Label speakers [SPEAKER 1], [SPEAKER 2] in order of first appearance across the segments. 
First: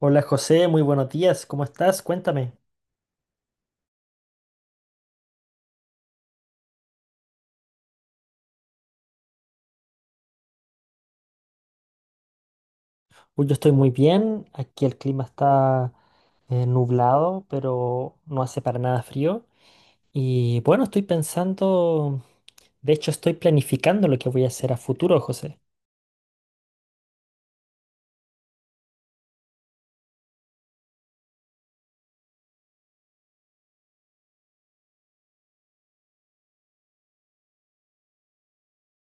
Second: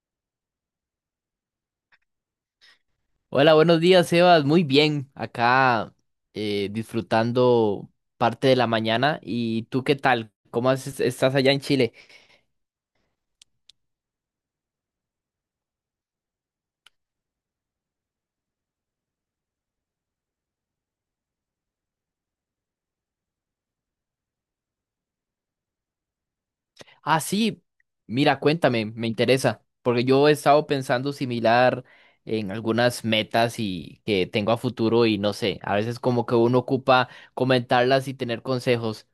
[SPEAKER 1] Hola José, muy buenos días, ¿cómo estás? Cuéntame.
[SPEAKER 2] Hola, buenos días, Sebas. Muy bien, acá disfrutando parte de la mañana. ¿Y tú qué tal? ¿Cómo estás allá en Chile?
[SPEAKER 1] Uy, yo estoy muy bien, aquí el clima está nublado, pero no hace para nada frío. Y bueno, estoy pensando, de hecho estoy planificando lo que voy a hacer a futuro, José.
[SPEAKER 2] Ah, sí, mira, cuéntame, me interesa, porque yo he estado pensando similar en algunas metas y que tengo a futuro y no sé, a veces como que uno ocupa comentarlas y tener consejos.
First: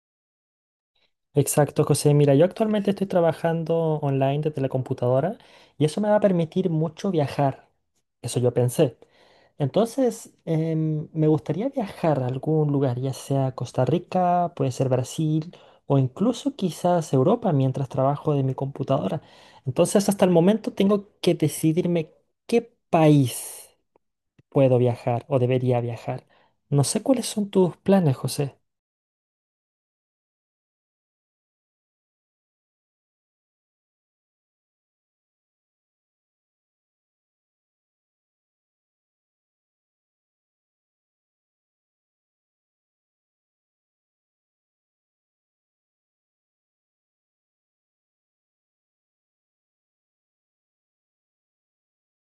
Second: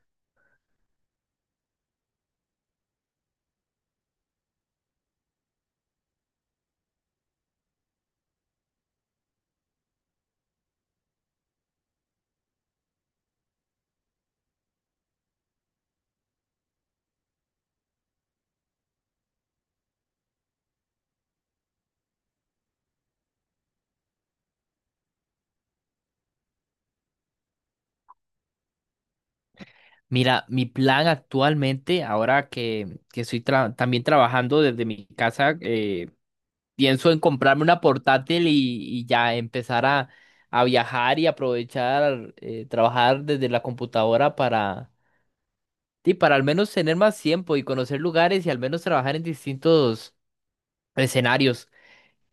[SPEAKER 1] Exacto, José. Mira, yo actualmente estoy trabajando online desde la computadora y eso me va a permitir mucho viajar. Eso yo pensé. Entonces, me gustaría viajar a algún lugar, ya sea Costa Rica, puede ser Brasil o incluso quizás Europa mientras trabajo de mi computadora. Entonces, hasta el momento tengo que decidirme qué país puedo viajar o debería viajar. No sé cuáles son tus planes, José.
[SPEAKER 2] Mira, mi plan actualmente, ahora que estoy también trabajando desde mi casa, pienso en comprarme una portátil y ya empezar a viajar y aprovechar, trabajar desde la computadora para, sí, para al menos tener más tiempo y conocer lugares y al menos trabajar en distintos escenarios.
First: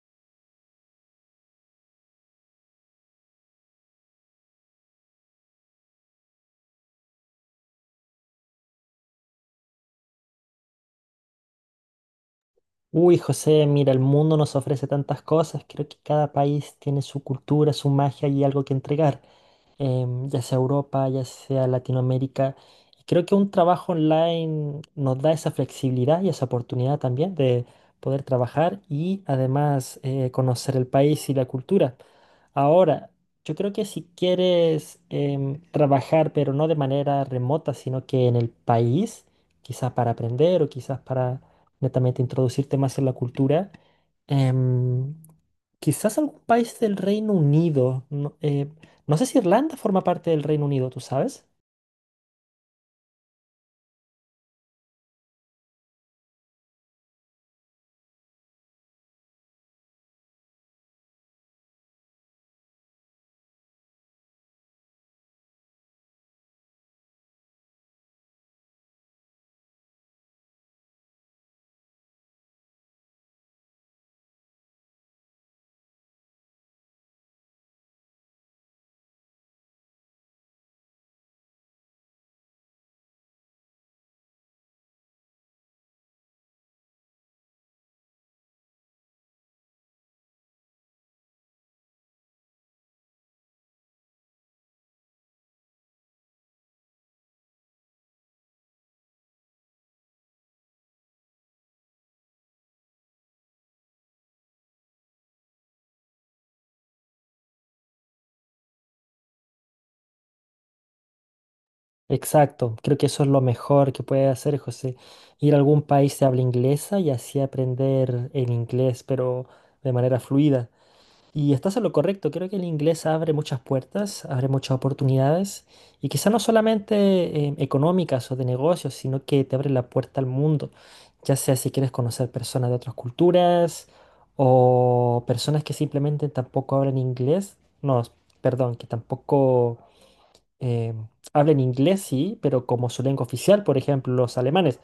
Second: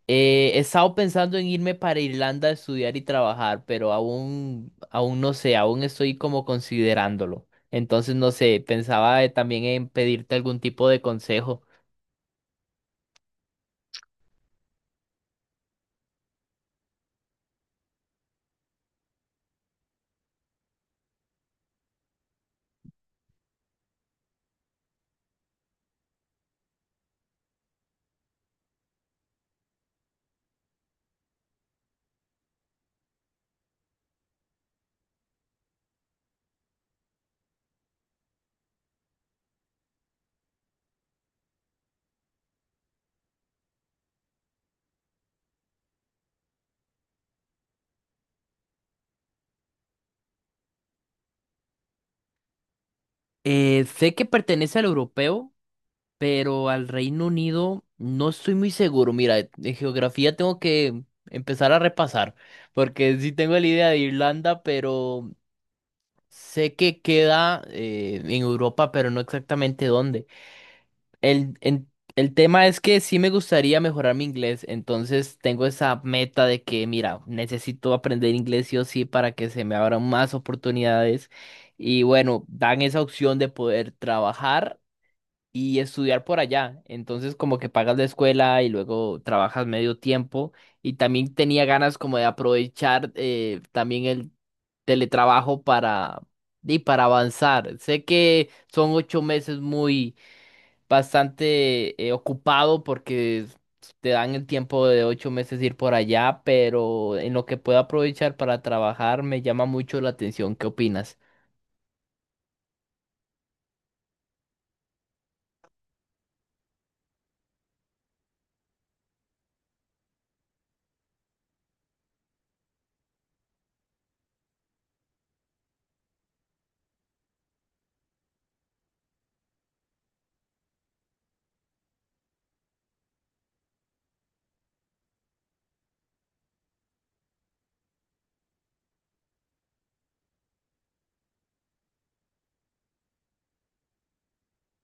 [SPEAKER 2] He estado pensando en irme para Irlanda a estudiar y trabajar, pero aún no sé, aún estoy como considerándolo. Entonces, no sé, pensaba también en pedirte algún tipo de consejo.
[SPEAKER 1] Uy, José, mira, el mundo nos ofrece tantas cosas. Creo que cada país tiene su cultura, su magia y algo que entregar, ya sea Europa, ya sea Latinoamérica. Y creo que un trabajo online nos da esa flexibilidad y esa oportunidad también de poder trabajar y además conocer el país y la cultura. Ahora, yo creo que si quieres trabajar, pero no de manera remota, sino que en el país, quizás para aprender o quizás para netamente introducirte más en la cultura. em, Quizás algún país del Reino Unido. No sé si Irlanda forma parte del Reino Unido, ¿tú sabes?
[SPEAKER 2] Sé que pertenece al europeo, pero al Reino Unido no estoy muy seguro. Mira, de geografía tengo que empezar a repasar, porque sí tengo la idea de Irlanda, pero sé que queda en Europa, pero no exactamente dónde. El, en- el tema es que sí me gustaría mejorar mi inglés, entonces tengo esa meta de que, mira, necesito aprender inglés sí o sí para que se me abran más oportunidades. Y bueno, dan esa opción de poder trabajar y estudiar por allá. Entonces como que pagas la escuela y luego trabajas medio tiempo. Y también tenía ganas como de aprovechar también el teletrabajo y para avanzar. Sé que son 8 meses muy bastante ocupado porque te dan el tiempo de 8 meses ir por allá, pero en lo que puedo aprovechar para trabajar me llama mucho la atención. ¿Qué opinas?
[SPEAKER 1] Exacto, creo que eso es lo mejor que puede hacer José, ir a algún país de habla inglesa y así aprender el inglés, pero de manera fluida. Y estás en lo correcto, creo que el inglés abre muchas puertas, abre muchas oportunidades y quizá no solamente económicas o de negocios, sino que te abre la puerta al mundo, ya sea si quieres conocer personas de otras culturas o personas que simplemente tampoco hablan inglés. No, perdón, que tampoco eh, hablan inglés, sí, pero como su lengua oficial, por ejemplo, los alemanes.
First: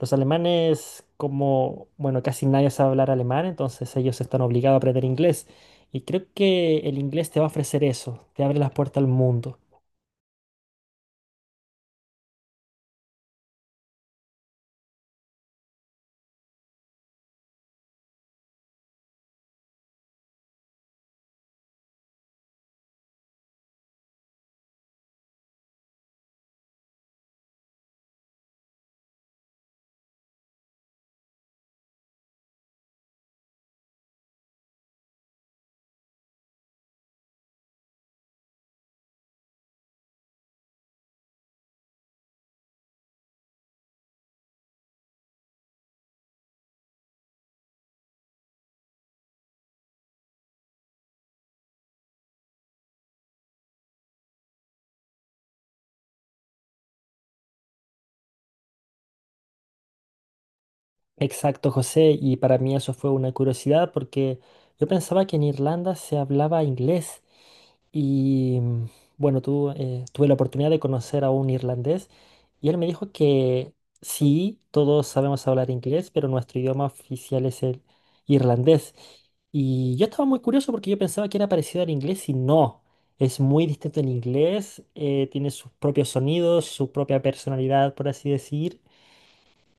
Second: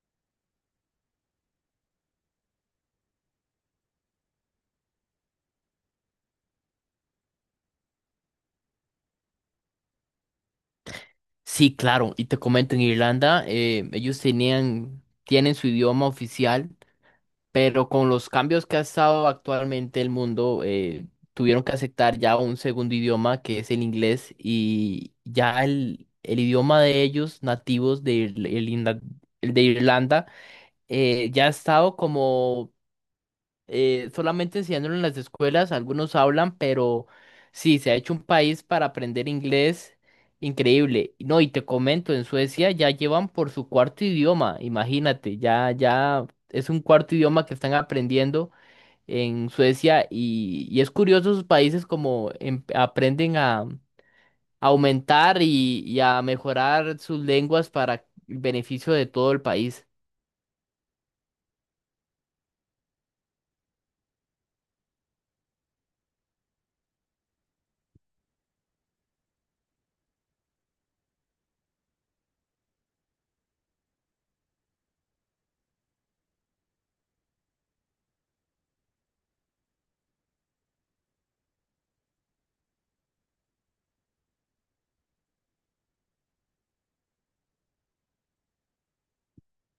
[SPEAKER 1] Los alemanes, como, bueno, casi nadie sabe hablar alemán, entonces ellos están obligados a aprender inglés. Y creo que el inglés te va a ofrecer eso, te abre las puertas al mundo.
[SPEAKER 2] Sí, claro, y te comento, en Irlanda ellos tenían, tienen su idioma oficial, pero con los cambios que ha estado actualmente el mundo, tuvieron que aceptar ya un segundo idioma que es el inglés y ya el idioma de ellos, nativos de, el de Irlanda. Ya ha estado como solamente enseñándolo en las escuelas, algunos hablan, pero sí, se ha hecho un país para aprender inglés increíble. No, y te comento, en Suecia ya llevan por su cuarto idioma, imagínate, ya es un cuarto idioma que están aprendiendo en Suecia y es curioso sus países como aprenden a aumentar y a mejorar sus lenguas para el beneficio de todo el país.
[SPEAKER 1] Exacto, José, y para mí eso fue una curiosidad porque yo pensaba que en Irlanda se hablaba inglés. Y mm, bueno, tú, tuve la oportunidad de conocer a un irlandés y él me dijo que sí, todos sabemos hablar inglés, pero nuestro idioma oficial es el irlandés. Y yo estaba muy curioso porque yo pensaba que era parecido al inglés y no. Es muy distinto al inglés, tiene sus propios sonidos, su propia personalidad, por así decir.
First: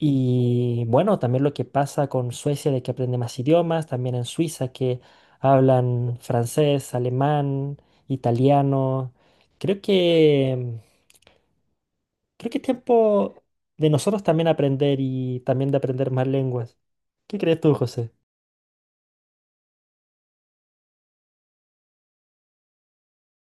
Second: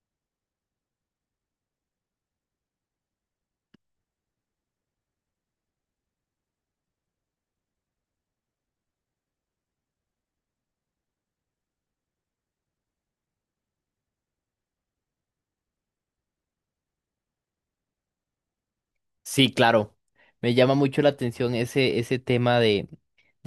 [SPEAKER 1] Y bueno, también lo que pasa con Suecia de que aprende más idiomas, también en Suiza que hablan francés, alemán, italiano. Creo que creo que es tiempo de nosotros también aprender y también de aprender más lenguas. ¿Qué crees tú, José?
[SPEAKER 2] Sí, claro. Me llama mucho la atención ese tema de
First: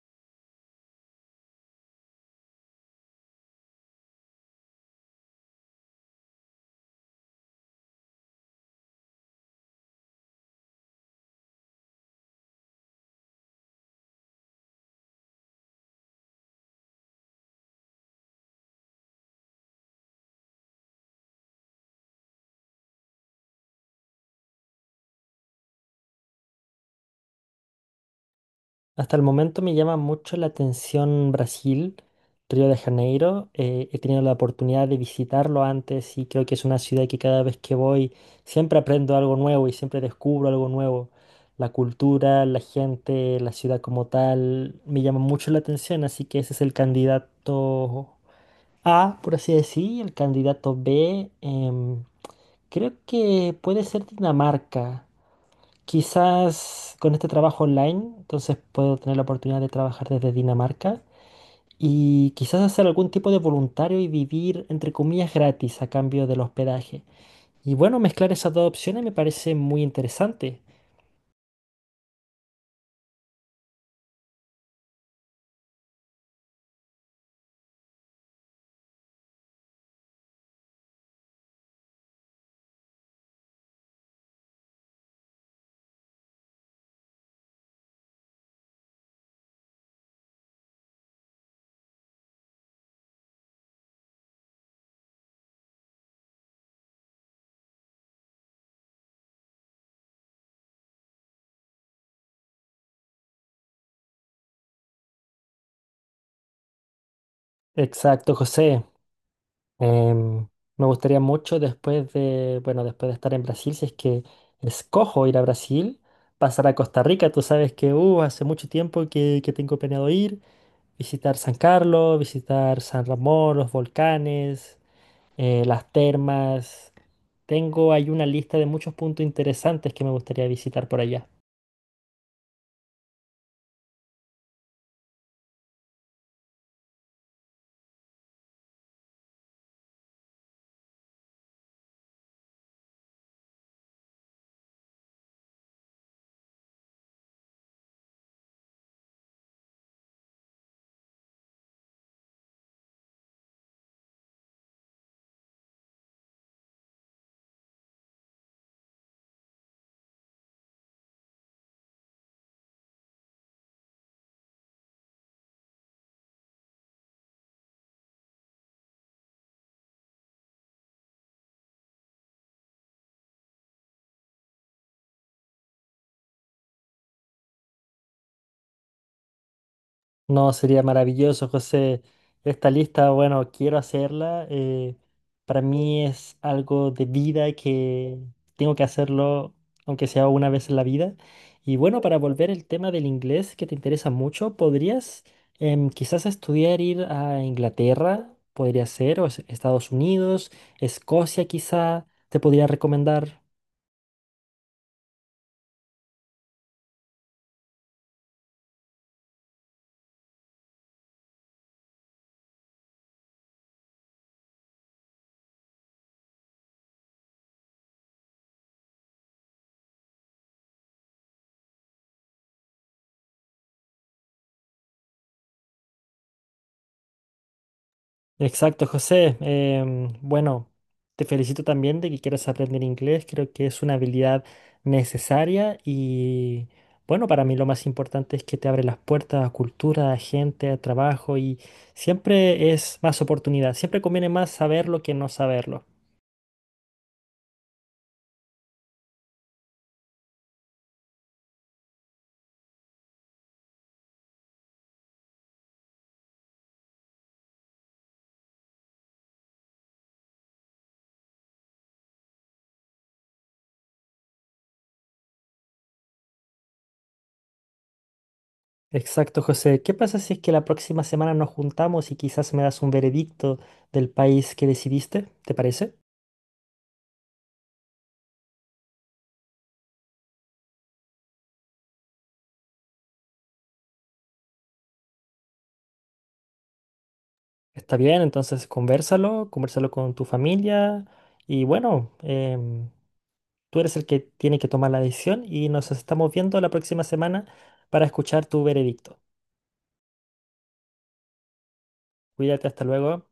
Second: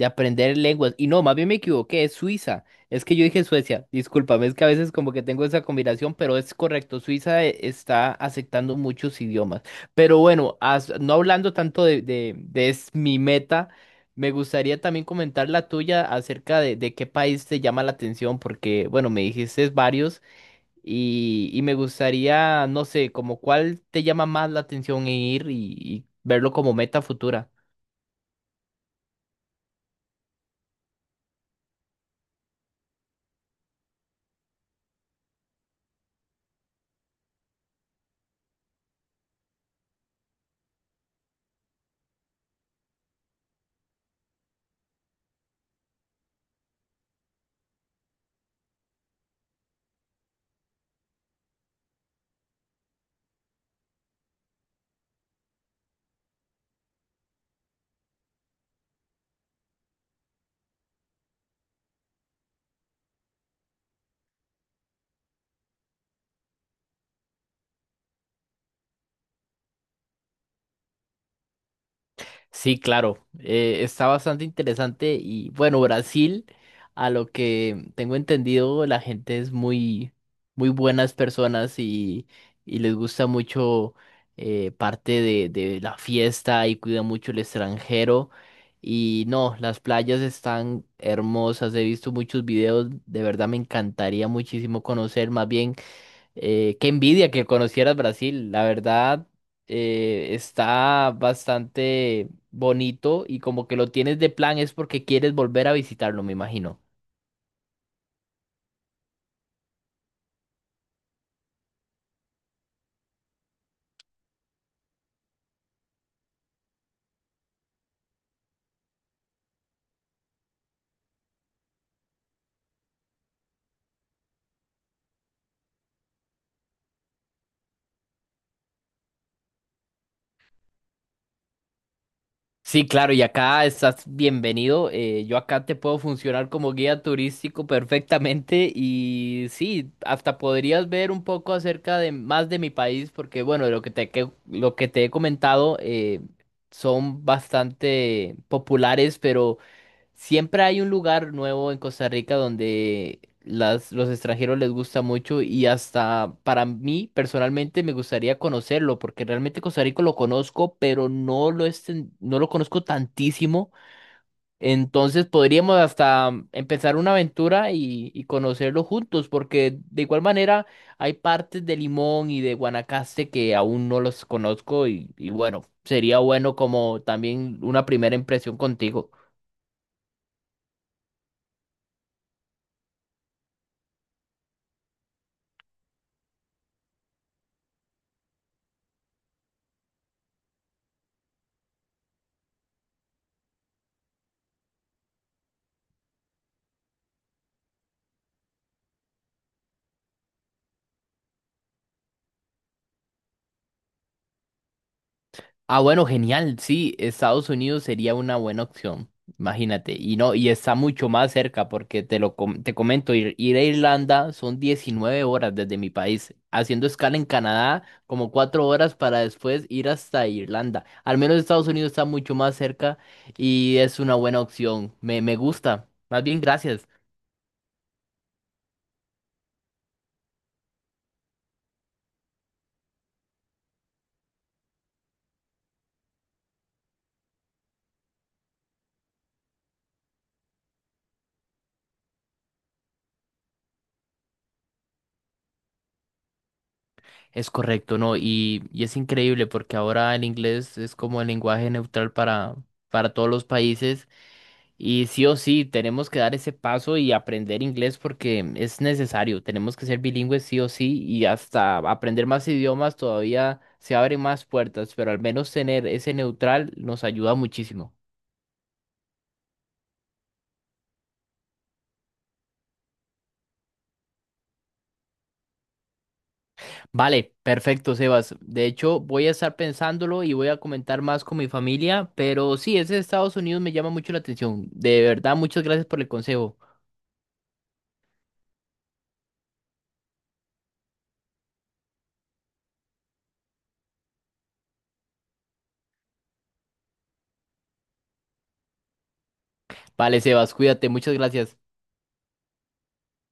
[SPEAKER 2] aprender lenguas. Y no, más bien me equivoqué, es Suiza. Es que yo dije Suecia. Discúlpame, es que a veces como que tengo esa combinación, pero es correcto. Suiza está aceptando muchos idiomas. Pero bueno, no hablando tanto de es mi meta, me gustaría también comentar la tuya acerca de qué país te llama la atención, porque bueno, me dijiste varios y me gustaría, no sé, como cuál te llama más la atención en ir y verlo como meta futura.
[SPEAKER 1] Hasta el momento me llama mucho la atención Brasil, Río de Janeiro. He tenido la oportunidad de visitarlo antes y creo que es una ciudad que cada vez que voy siempre aprendo algo nuevo y siempre descubro algo nuevo. La cultura, la gente, la ciudad como tal, me llama mucho la atención, así que ese es el candidato A, por así decir, y el candidato B, creo que puede ser Dinamarca. Quizás con este trabajo online, entonces puedo tener la oportunidad de trabajar desde Dinamarca y quizás hacer algún tipo de voluntario y vivir, entre comillas, gratis a cambio del hospedaje. Y bueno, mezclar esas dos opciones me parece muy interesante.
[SPEAKER 2] Sí, claro, está bastante interesante y bueno, Brasil, a lo que tengo entendido, la gente es muy, muy buenas personas y les gusta mucho parte de la fiesta y cuida mucho el extranjero y no, las playas están hermosas, he visto muchos videos, de verdad me encantaría muchísimo conocer, más bien qué envidia que conocieras Brasil, la verdad, está bastante bonito y como que lo tienes de plan es porque quieres volver a visitarlo, me imagino.
[SPEAKER 1] Exacto, José. Em, me gustaría mucho después de, bueno, después de estar en Brasil, si es que escojo ir a Brasil, pasar a Costa Rica. Tú sabes que, hace mucho tiempo que tengo planeado ir. Visitar San Carlos, visitar San Ramón, los volcanes, las termas. Tengo ahí una lista de muchos puntos interesantes que me gustaría visitar por allá.
[SPEAKER 2] Sí, claro, y acá estás bienvenido. Yo acá te puedo funcionar como guía turístico perfectamente y sí, hasta podrías ver un poco acerca de más de mi país porque bueno, de lo que lo que te he comentado son bastante populares, pero siempre hay un lugar nuevo en Costa Rica donde los extranjeros les gusta mucho y hasta para mí personalmente me gustaría conocerlo porque realmente Costa Rica lo conozco, pero no lo, no lo conozco tantísimo. Entonces podríamos hasta empezar una aventura y conocerlo juntos porque de igual manera hay partes de Limón y de Guanacaste que aún no los conozco y bueno, sería bueno como también una primera impresión contigo.
[SPEAKER 1] No, sería maravilloso, José. Esta lista, bueno, quiero hacerla. Para mí es algo de vida que tengo que hacerlo, aunque sea una vez en la vida. Y bueno, para volver al tema del inglés que te interesa mucho, ¿podrías quizás estudiar ir a Inglaterra? Podría ser, Estados Unidos, Escocia quizá, te podría recomendar.
[SPEAKER 2] Ah, bueno, genial. Sí, Estados Unidos sería una buena opción. Imagínate. Y no, y está mucho más cerca porque te comento, ir a Irlanda son 19 horas desde mi país, haciendo escala en Canadá como 4 horas para después ir hasta Irlanda. Al menos Estados Unidos está mucho más cerca y es una buena opción. Me gusta. Más bien, gracias.
[SPEAKER 1] Exacto, José. Em, bueno, te felicito también de que quieras aprender inglés. Creo que es una habilidad necesaria y bueno, para mí lo más importante es que te abre las puertas a cultura, a gente, a trabajo y siempre es más oportunidad. Siempre conviene más saberlo que no saberlo.
[SPEAKER 2] Es correcto, ¿no? Y es increíble porque ahora el inglés es como el lenguaje neutral para todos los países. Y sí o sí, tenemos que dar ese paso y aprender inglés porque es necesario. Tenemos que ser bilingües sí o sí y hasta aprender más idiomas todavía se abren más puertas, pero al menos tener ese neutral nos ayuda muchísimo.
[SPEAKER 1] Exacto, José. ¿Qué pasa si es que la próxima semana nos juntamos y quizás me das un veredicto del país que decidiste? ¿Te parece?
[SPEAKER 2] Vale, perfecto, Sebas. De hecho, voy a estar pensándolo y voy a comentar más con mi familia, pero sí, ese de Estados Unidos me llama mucho la atención. De verdad, muchas gracias por el consejo.
[SPEAKER 1] Está bien, entonces convérsalo, convérsalo con tu familia y bueno, em, tú eres el que tiene que tomar la decisión y nos estamos viendo la próxima semana para escuchar tu veredicto.
[SPEAKER 2] Vale, Sebas, cuídate, muchas gracias.
[SPEAKER 1] Cuídate, hasta luego.